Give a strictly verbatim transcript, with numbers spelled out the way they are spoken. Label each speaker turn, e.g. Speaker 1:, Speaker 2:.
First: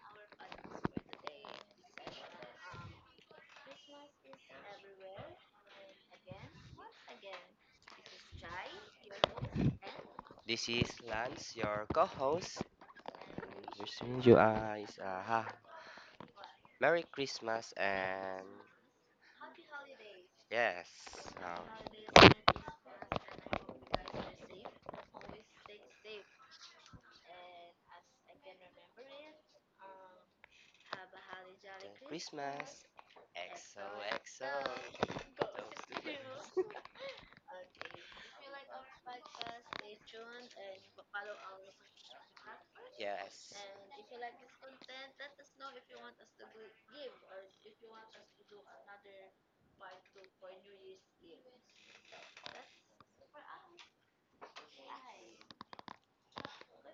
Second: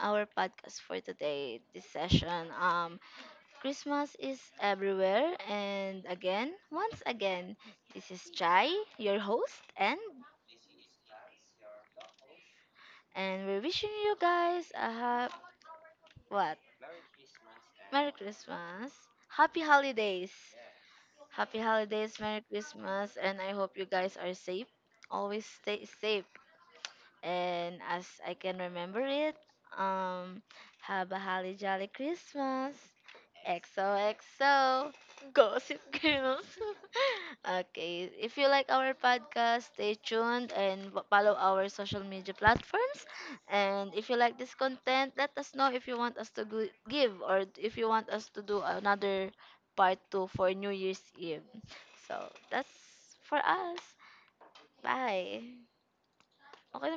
Speaker 1: our podcast for today, this session. Um, Christmas is everywhere, and again, once again, this is Chai, your host, and
Speaker 2: This is Lance, your co-host,
Speaker 1: and we're
Speaker 2: and
Speaker 1: wishing you
Speaker 2: wishing you
Speaker 1: guys a
Speaker 2: guys a
Speaker 1: ha-
Speaker 2: ha-
Speaker 1: what?
Speaker 2: Merry Christmas
Speaker 1: Merry
Speaker 2: and
Speaker 1: Christmas, Happy Holidays,
Speaker 2: yes,
Speaker 1: Happy
Speaker 2: um,
Speaker 1: Holidays, Merry Christmas, and I hope you guys are safe. Always stay safe. And as I can remember it, um, have a holly jolly
Speaker 2: Merry
Speaker 1: Christmas.
Speaker 2: Christmas.
Speaker 1: X O X O,
Speaker 2: X O X O. Toast
Speaker 1: Gossip
Speaker 2: to
Speaker 1: Girls.
Speaker 2: those.
Speaker 1: Okay, if you like our podcast, stay tuned and w- follow our social media platforms.
Speaker 2: Yes.
Speaker 1: And if you like this content, let us know if you want us to g- give, or if you want us to do another part two for New Year's Eve. So that's for us. Bye. Okay.